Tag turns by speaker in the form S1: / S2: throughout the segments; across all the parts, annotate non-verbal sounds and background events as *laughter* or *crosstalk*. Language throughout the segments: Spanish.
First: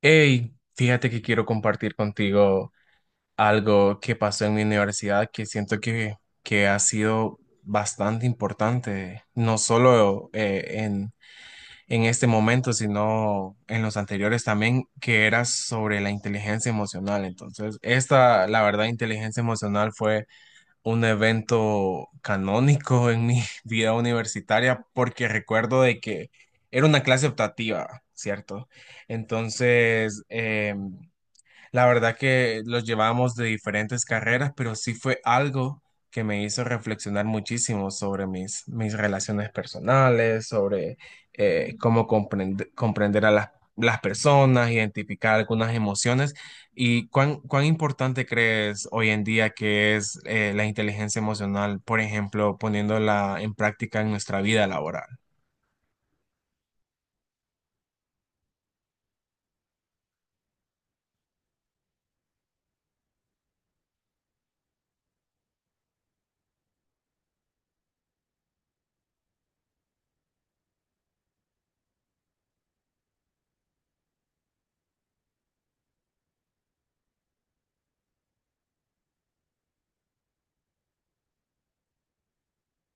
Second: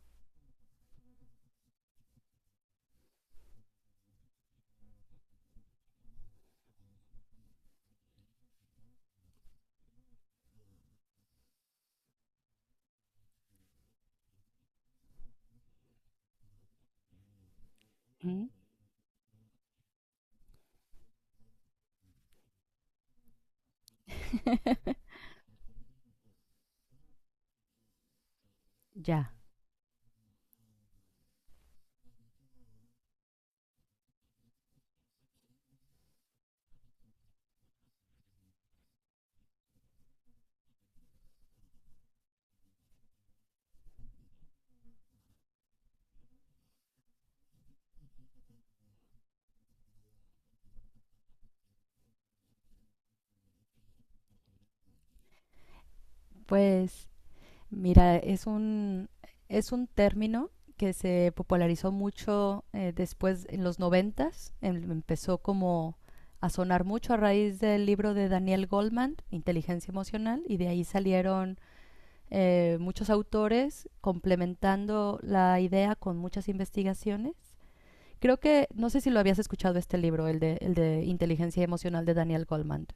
S1: Hey, fíjate que quiero compartir contigo algo que pasó en mi universidad que siento que ha sido bastante importante, no solo en este momento, sino en los anteriores también, que era sobre la inteligencia emocional. Entonces, esta,
S2: Ujú.
S1: la verdad, inteligencia emocional fue un evento canónico en mi *laughs* vida universitaria porque recuerdo de que era una clase optativa, ¿cierto?
S2: Ya,
S1: Entonces, la verdad que los llevábamos de diferentes carreras, pero sí fue algo que me hizo reflexionar muchísimo sobre mis relaciones personales, sobre cómo comprender a las personas, identificar algunas emociones y cuán importante crees hoy en día que es la inteligencia emocional, por ejemplo, poniéndola en práctica en nuestra vida laboral.
S2: pues mira, es un término que se popularizó mucho después en los noventas, empezó como a sonar mucho a raíz del libro de Daniel Goldman, Inteligencia Emocional, y de ahí salieron muchos autores complementando la idea con muchas investigaciones. Creo que, no sé si lo habías escuchado este libro, el de Inteligencia Emocional de Daniel Goldman.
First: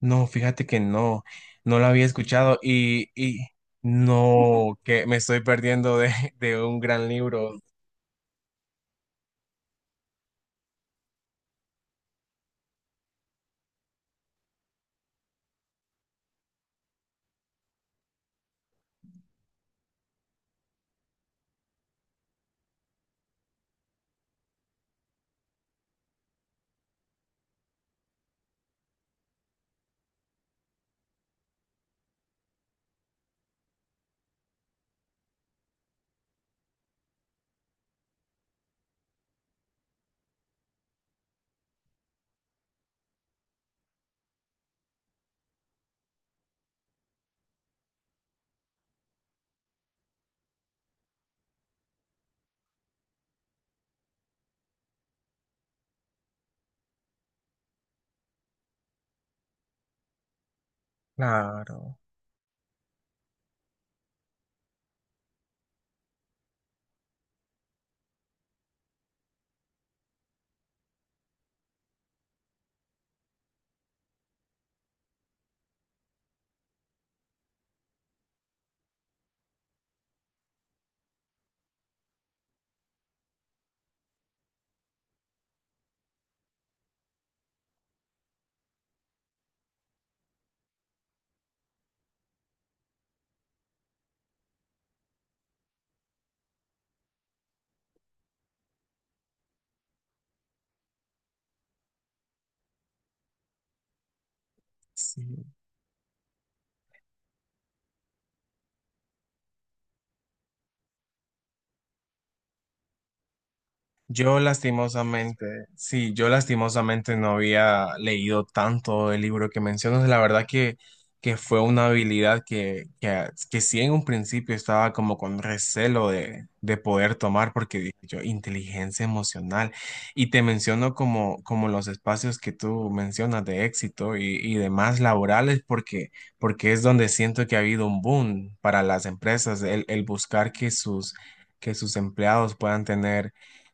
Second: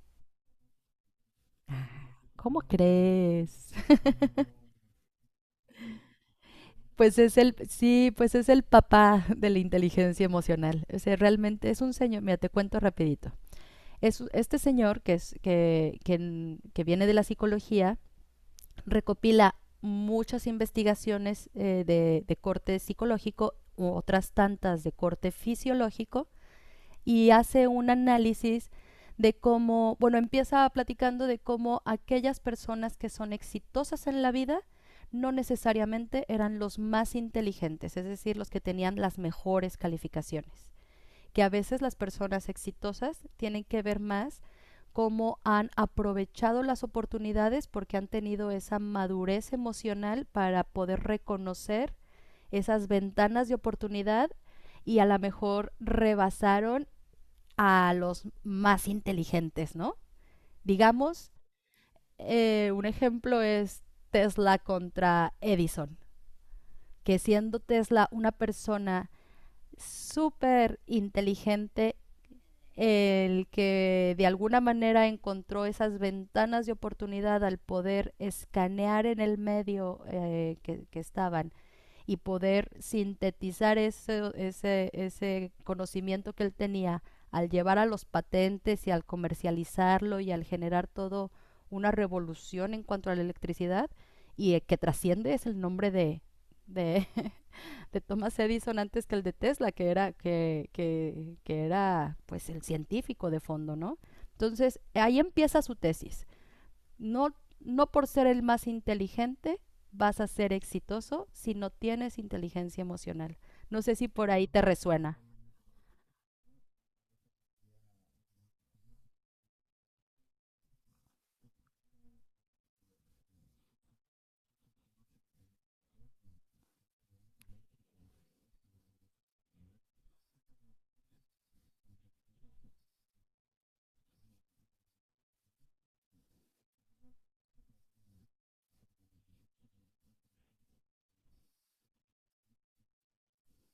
S1: No, fíjate que no lo había escuchado
S2: ¿Cómo
S1: y
S2: crees?
S1: no, que me estoy perdiendo de un gran
S2: Pues es
S1: libro.
S2: el, sí, pues es el papá de la inteligencia emocional. O sea, realmente es un señor, mira, te cuento rapidito. Es, este señor que, es, que, que viene de la psicología, recopila muchas investigaciones de corte psicológico u otras tantas de corte fisiológico y hace un análisis de cómo, bueno, empieza platicando de cómo aquellas personas que son exitosas en la vida no necesariamente eran los más inteligentes, es decir, los que tenían las mejores calificaciones, que a veces las personas exitosas tienen que ver más cómo han aprovechado las oportunidades porque han tenido esa madurez emocional para poder reconocer esas ventanas de oportunidad y a lo mejor rebasaron a los más inteligentes, ¿no? Digamos,
S1: Claro,
S2: un ejemplo es Tesla contra Edison, que siendo Tesla una persona súper inteligente, el que de alguna manera encontró esas ventanas de oportunidad al poder escanear en el medio que estaban y poder sintetizar ese conocimiento que él tenía al llevar a los patentes y al comercializarlo y al generar todo una revolución en cuanto a la electricidad, y el que trasciende es el nombre de, *laughs* de Thomas Edison antes que el de Tesla, que era, que era pues el científico de fondo, ¿no? Entonces, ahí
S1: sí.
S2: empieza su tesis. No, no por ser el más inteligente vas a ser exitoso si no tienes inteligencia emocional. No sé si por
S1: Yo
S2: ahí te resuena.
S1: lastimosamente, sí, yo lastimosamente no había leído tanto el libro que mencionas. La verdad que fue una habilidad que sí en un principio estaba como con recelo de poder tomar porque dije yo, inteligencia emocional. Y te menciono como los espacios que tú mencionas de éxito y demás laborales porque es donde siento que ha habido un boom para las empresas, el buscar que que sus empleados puedan tener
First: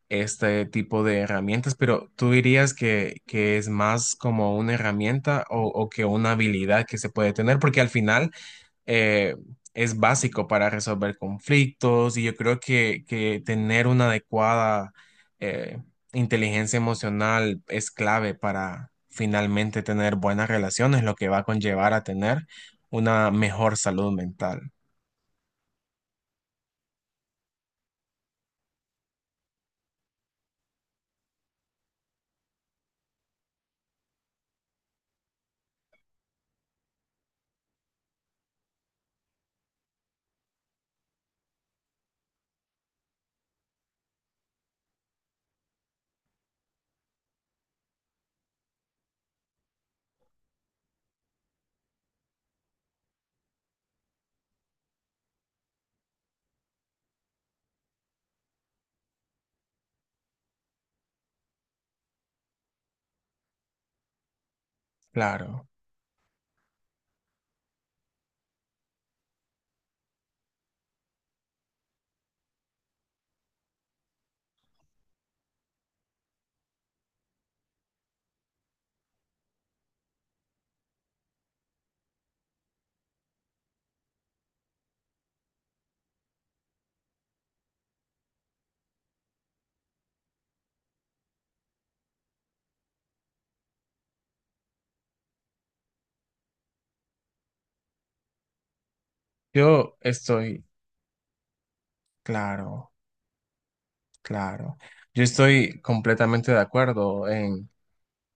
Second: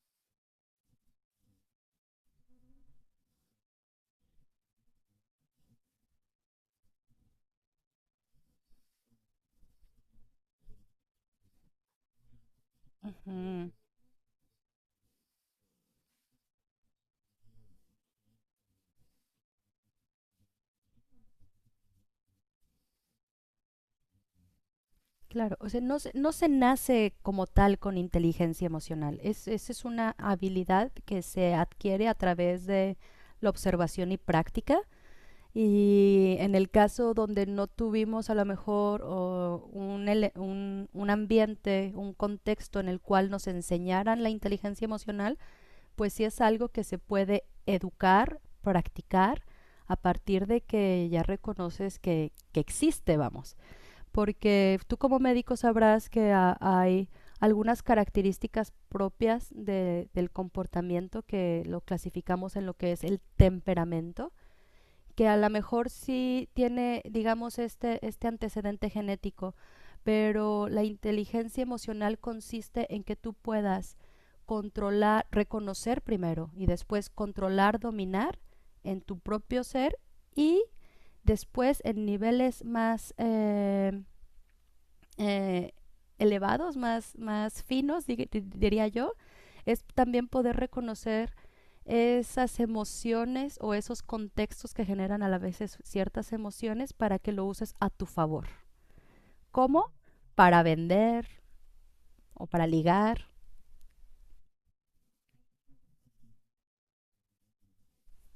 S1: este tipo de herramientas, pero ¿tú dirías que es más como una herramienta o que una habilidad que se puede tener? Porque al final eh, es básico para resolver conflictos y yo creo que
S2: Ujú.
S1: tener una adecuada eh, inteligencia emocional es clave para finalmente tener buenas relaciones, lo que va a conllevar a tener una mejor salud mental.
S2: Claro, o sea, no se nace como tal con inteligencia emocional. Es, esa es una habilidad que se adquiere a través de la observación y práctica. Y en el caso donde no tuvimos a lo mejor o un, un ambiente, un contexto en el cual nos enseñaran la inteligencia emocional, pues sí es algo que se puede educar, practicar, a partir de que ya reconoces que existe, vamos. Porque tú como médico sabrás que hay algunas características propias del comportamiento que lo clasificamos en lo que es el temperamento, que a lo
S1: Claro,
S2: mejor sí tiene, digamos, este antecedente genético, pero la inteligencia emocional consiste en que tú puedas controlar, reconocer primero y después controlar, dominar en tu propio ser, y después en niveles más eh, elevados, más, más finos, diría yo, es también poder reconocer esas emociones o esos contextos que generan a la vez ciertas emociones para que lo uses a tu favor. ¿Cómo?
S1: yo
S2: Para
S1: estoy,
S2: vender o para
S1: claro.
S2: ligar.
S1: Claro, yo estoy completamente de acuerdo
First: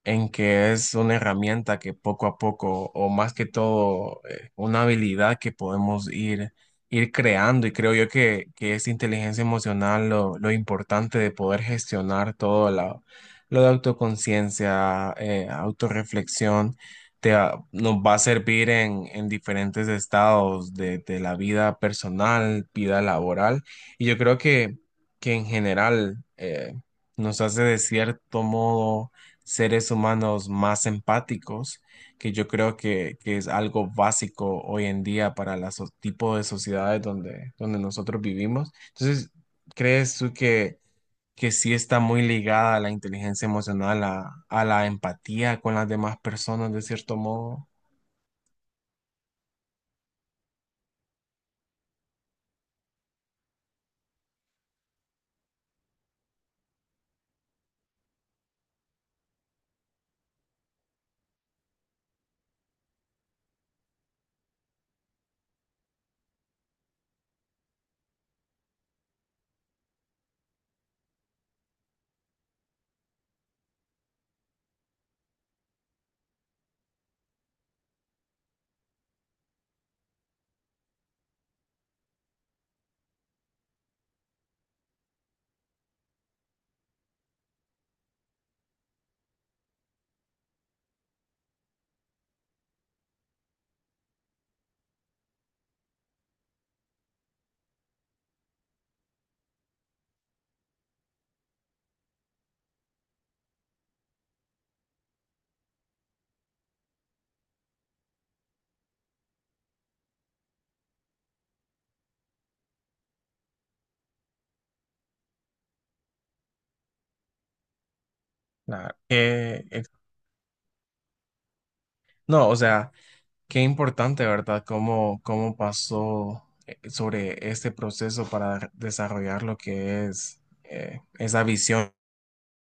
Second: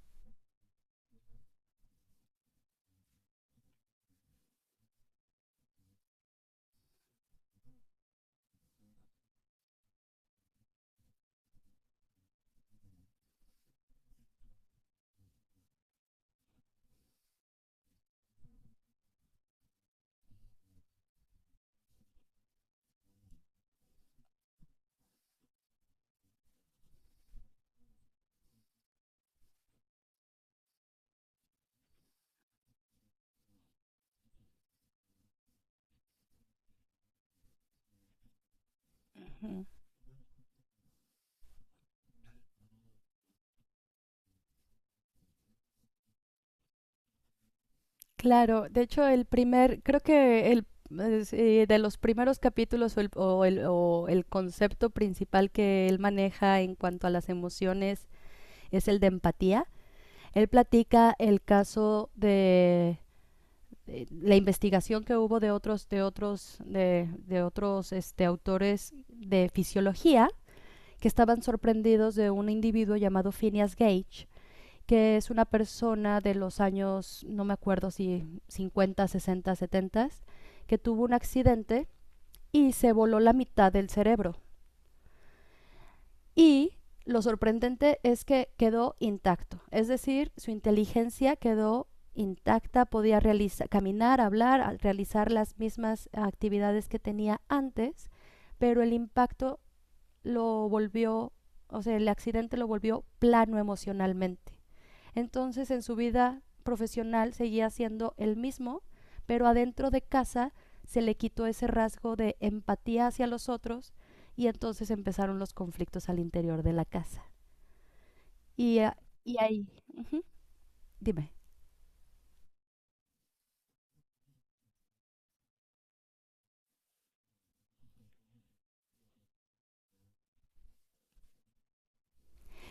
S1: en que es una herramienta que poco a poco, o más que todo, una habilidad que podemos ir creando. Y creo yo que es inteligencia emocional lo importante de poder gestionar todo lo de autoconciencia, autorreflexión. Nos va a servir en diferentes estados de la vida personal, vida laboral. Y yo creo que en general nos hace de cierto modo seres humanos más empáticos, que yo creo que es algo básico hoy en día para los tipos de sociedades donde nosotros vivimos. Entonces,
S2: Ujú.
S1: ¿crees tú que sí está muy ligada a la inteligencia emocional, a la empatía con las demás personas, de cierto modo?
S2: Claro, de hecho el primer, creo que el es, de los primeros capítulos o el, o el concepto principal que él maneja en cuanto a las emociones es el de empatía. Él platica el caso de, la investigación que hubo de otros este, autores de fisiología que estaban sorprendidos de un individuo llamado Phineas Gage, que es una persona de los años, no me acuerdo si 50, 60, 70, que tuvo un accidente y se voló la mitad del cerebro. Y lo sorprendente es que quedó intacto, es decir, su inteligencia quedó intacta, podía realizar, caminar, hablar, realizar las mismas actividades que tenía antes, pero el impacto lo volvió, o sea, el accidente lo volvió plano emocionalmente. Entonces en su vida profesional seguía siendo el mismo, pero adentro de casa se le quitó ese rasgo de empatía hacia los otros y entonces empezaron los conflictos al interior de la casa. Y,
S1: La-
S2: y ahí,
S1: que- eh,
S2: ujú, dime.
S1: no, o sea, qué importante, ¿verdad? ¿Cómo, cómo pasó? Sobre este proceso para desarrollar lo que es esa visión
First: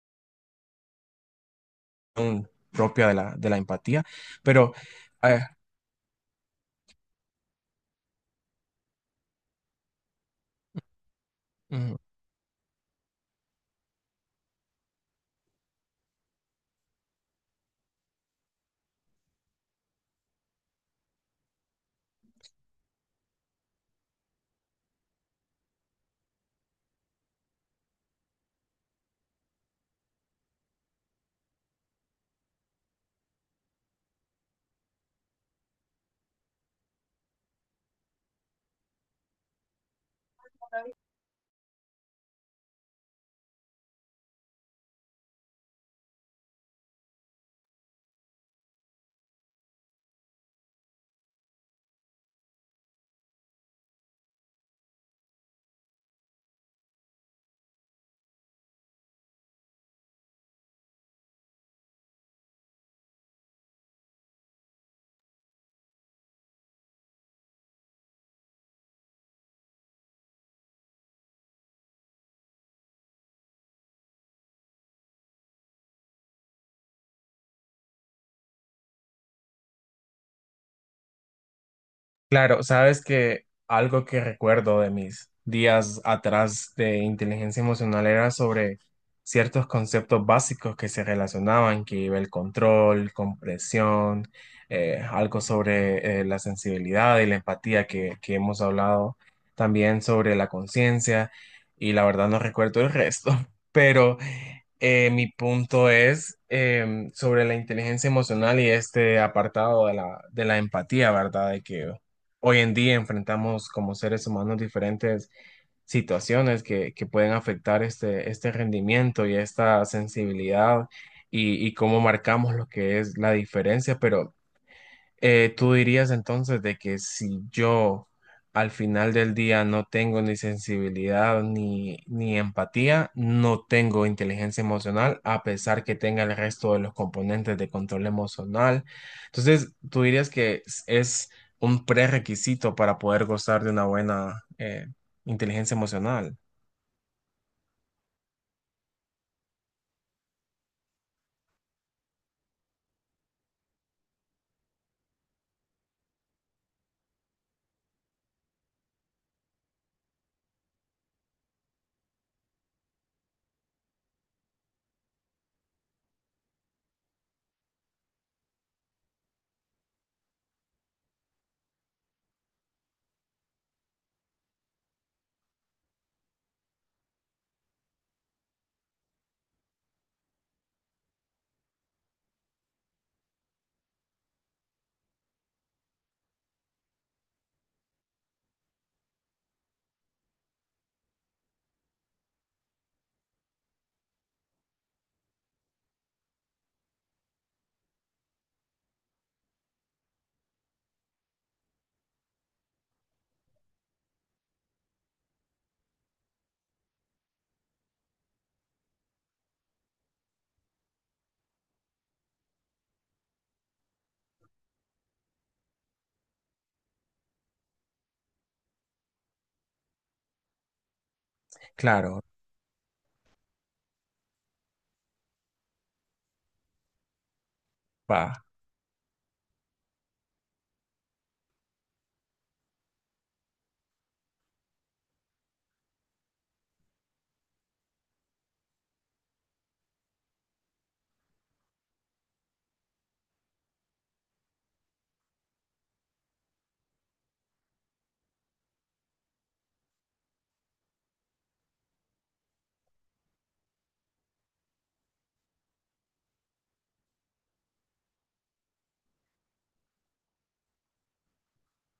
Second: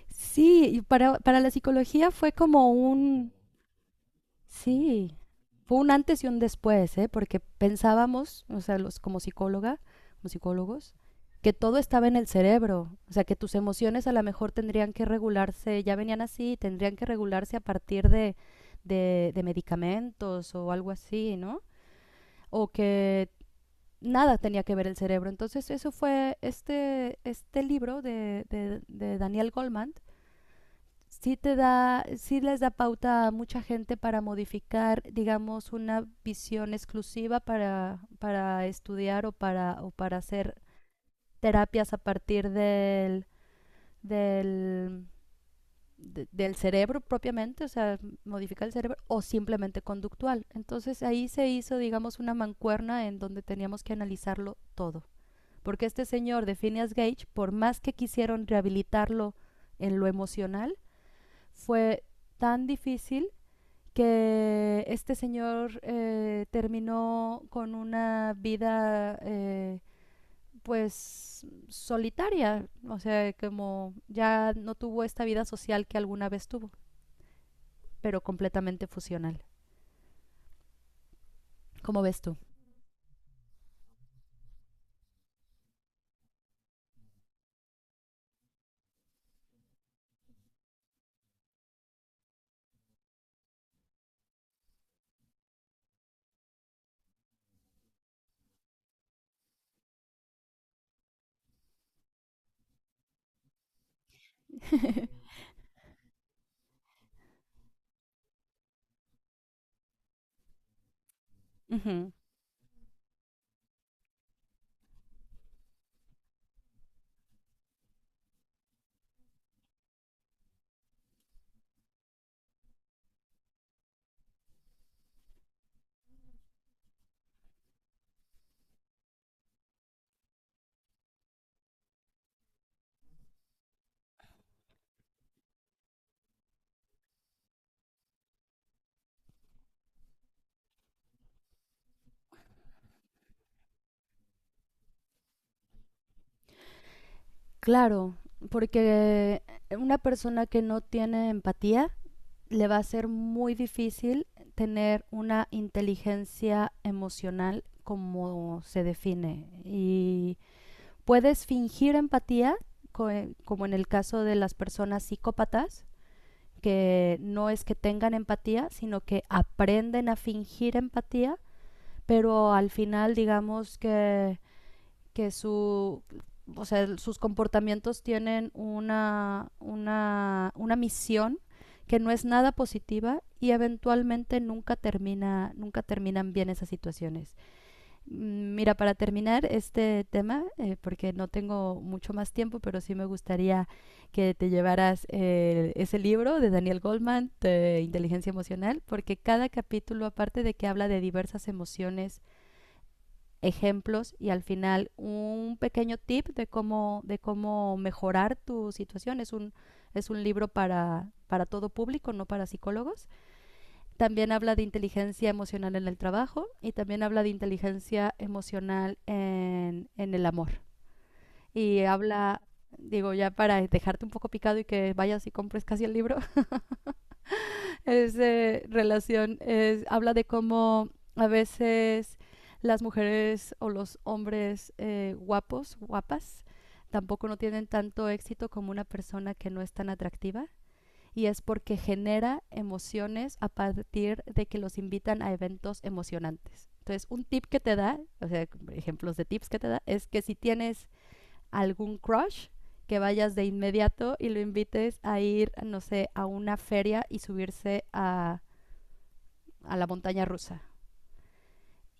S2: Sí, y para la psicología fue como
S1: propia de
S2: un,
S1: de la empatía, pero
S2: sí,
S1: eh,
S2: fue un antes y un después, ¿eh? Porque pensábamos, o sea, los como psicóloga, como psicólogos, que todo
S1: ujú.
S2: estaba en el cerebro, o sea, que tus emociones a lo mejor tendrían que regularse, ya venían así, tendrían que regularse a partir de medicamentos o algo así, ¿no? O que nada tenía que ver el cerebro. Entonces, eso fue este, este libro de Daniel Goldman, sí te da, sí les da pauta a mucha gente para modificar, digamos, una visión exclusiva para estudiar o para hacer terapias a partir del, del cerebro propiamente, o sea, modificar el cerebro, o simplemente conductual. Entonces ahí se hizo, digamos, una mancuerna en donde teníamos que analizarlo todo. Porque este señor de Phineas Gage, por más que quisieron rehabilitarlo en lo emocional, fue tan difícil que este señor terminó con una vida pues solitaria, o sea, como ya no tuvo esta vida social que alguna vez tuvo, pero completamente fusional. ¿Cómo ves tú?
S1: Claro, sabes que algo que recuerdo de mis días atrás de inteligencia emocional era sobre ciertos conceptos básicos que se relacionaban, que iba el control, compresión, algo sobre la sensibilidad y la empatía que hemos hablado, también sobre la conciencia, y la verdad no recuerdo el resto, *laughs* pero mi punto es sobre la inteligencia emocional y este apartado de de la empatía, ¿verdad? De que
S2: Ujú.
S1: hoy en día enfrentamos como seres humanos diferentes situaciones que pueden afectar este rendimiento y esta sensibilidad y cómo marcamos lo que es la diferencia, pero ¿tú dirías entonces de que si yo al final del día no tengo ni sensibilidad ni empatía, no tengo inteligencia emocional, a pesar que tenga el resto de los componentes de control emocional? Entonces, ¿tú dirías que es un prerrequisito para poder gozar de una buena inteligencia emocional?
S2: Claro, porque una persona que no tiene empatía le va a ser muy difícil tener una inteligencia emocional como se define. Y puedes fingir empatía, como en el caso de las personas psicópatas, que no es que tengan empatía, sino que aprenden a fingir empatía, pero al final digamos que su, o sea, sus comportamientos tienen una misión que no es nada positiva y eventualmente nunca termina, nunca terminan bien esas situaciones. Mira, para terminar este tema, porque no tengo mucho más tiempo, pero sí me gustaría que te llevaras ese libro de Daniel Goldman, de Inteligencia Emocional, porque cada capítulo, aparte de que habla de diversas emociones, ejemplos y al final un pequeño tip de cómo mejorar tu situación, es un libro para todo público, no para psicólogos. También habla de inteligencia emocional en el trabajo y también habla de inteligencia emocional en el amor. Y
S1: Claro,
S2: habla, digo, ya para dejarte un poco picado y que vayas y compres casi el libro, *laughs* es
S1: va.
S2: relación, es, habla de cómo a veces las mujeres o los hombres guapos, guapas, tampoco no tienen tanto éxito como una persona que no es tan atractiva, y es porque genera emociones a partir de que los invitan a eventos emocionantes. Entonces, un tip que te da, o sea, ejemplos de tips que te da, es que si tienes algún crush, que vayas de inmediato y lo invites a ir, no sé, a una feria y subirse a la montaña rusa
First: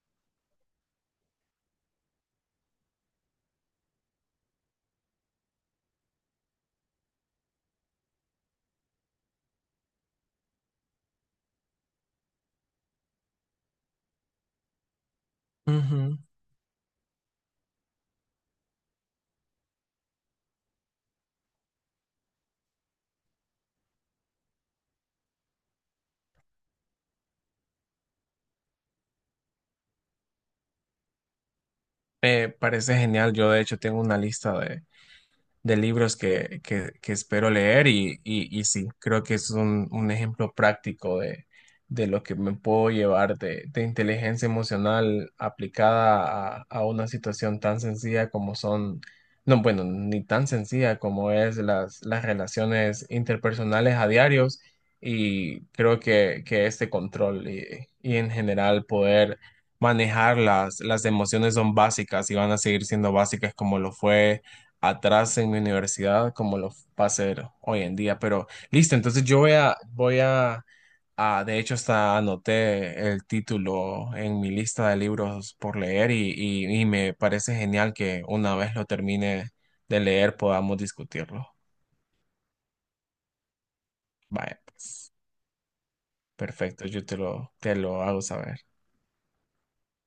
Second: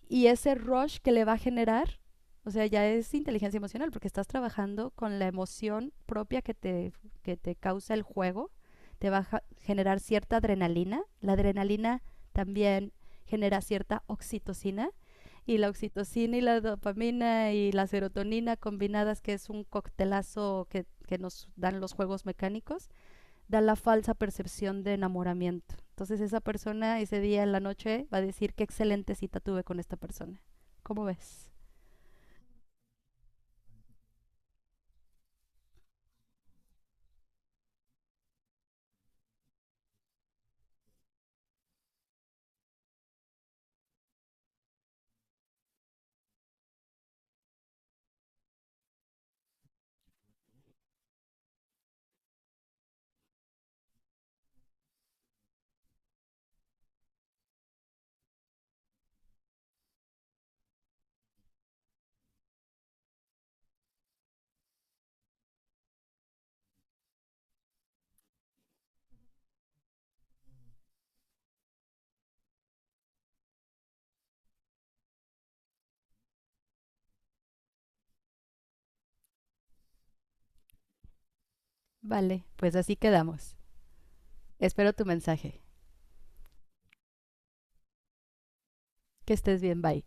S2: y ese rush que le va a generar, o sea, ya es inteligencia emocional porque estás trabajando con la emoción propia que te causa el juego, te va a generar cierta adrenalina, la adrenalina también genera cierta
S1: Ujú.
S2: oxitocina y la dopamina y la serotonina combinadas, que es un coctelazo que nos dan los juegos mecánicos, da la falsa percepción de enamoramiento. Entonces esa persona ese día en la noche va a decir qué excelente cita tuve con esta persona. ¿Cómo ves?
S1: Parece genial. Yo de hecho tengo una lista de libros que espero leer y sí, creo que es un ejemplo práctico de lo que me puedo llevar de inteligencia emocional aplicada a una situación tan sencilla como son, no, bueno, ni tan sencilla como es las relaciones interpersonales a diarios y creo que este control y en general poder manejar las emociones son básicas y van a seguir siendo básicas como lo fue atrás en mi universidad como lo va a hacer hoy en día. Pero listo, entonces yo voy de hecho hasta anoté el título en mi lista de libros por leer y me parece genial que una vez lo termine de leer podamos discutirlo.
S2: Vale, pues así quedamos.
S1: Vaya,
S2: Espero tu
S1: pues,
S2: mensaje.
S1: perfecto, yo te te lo hago saber.
S2: Que estés bien, bye.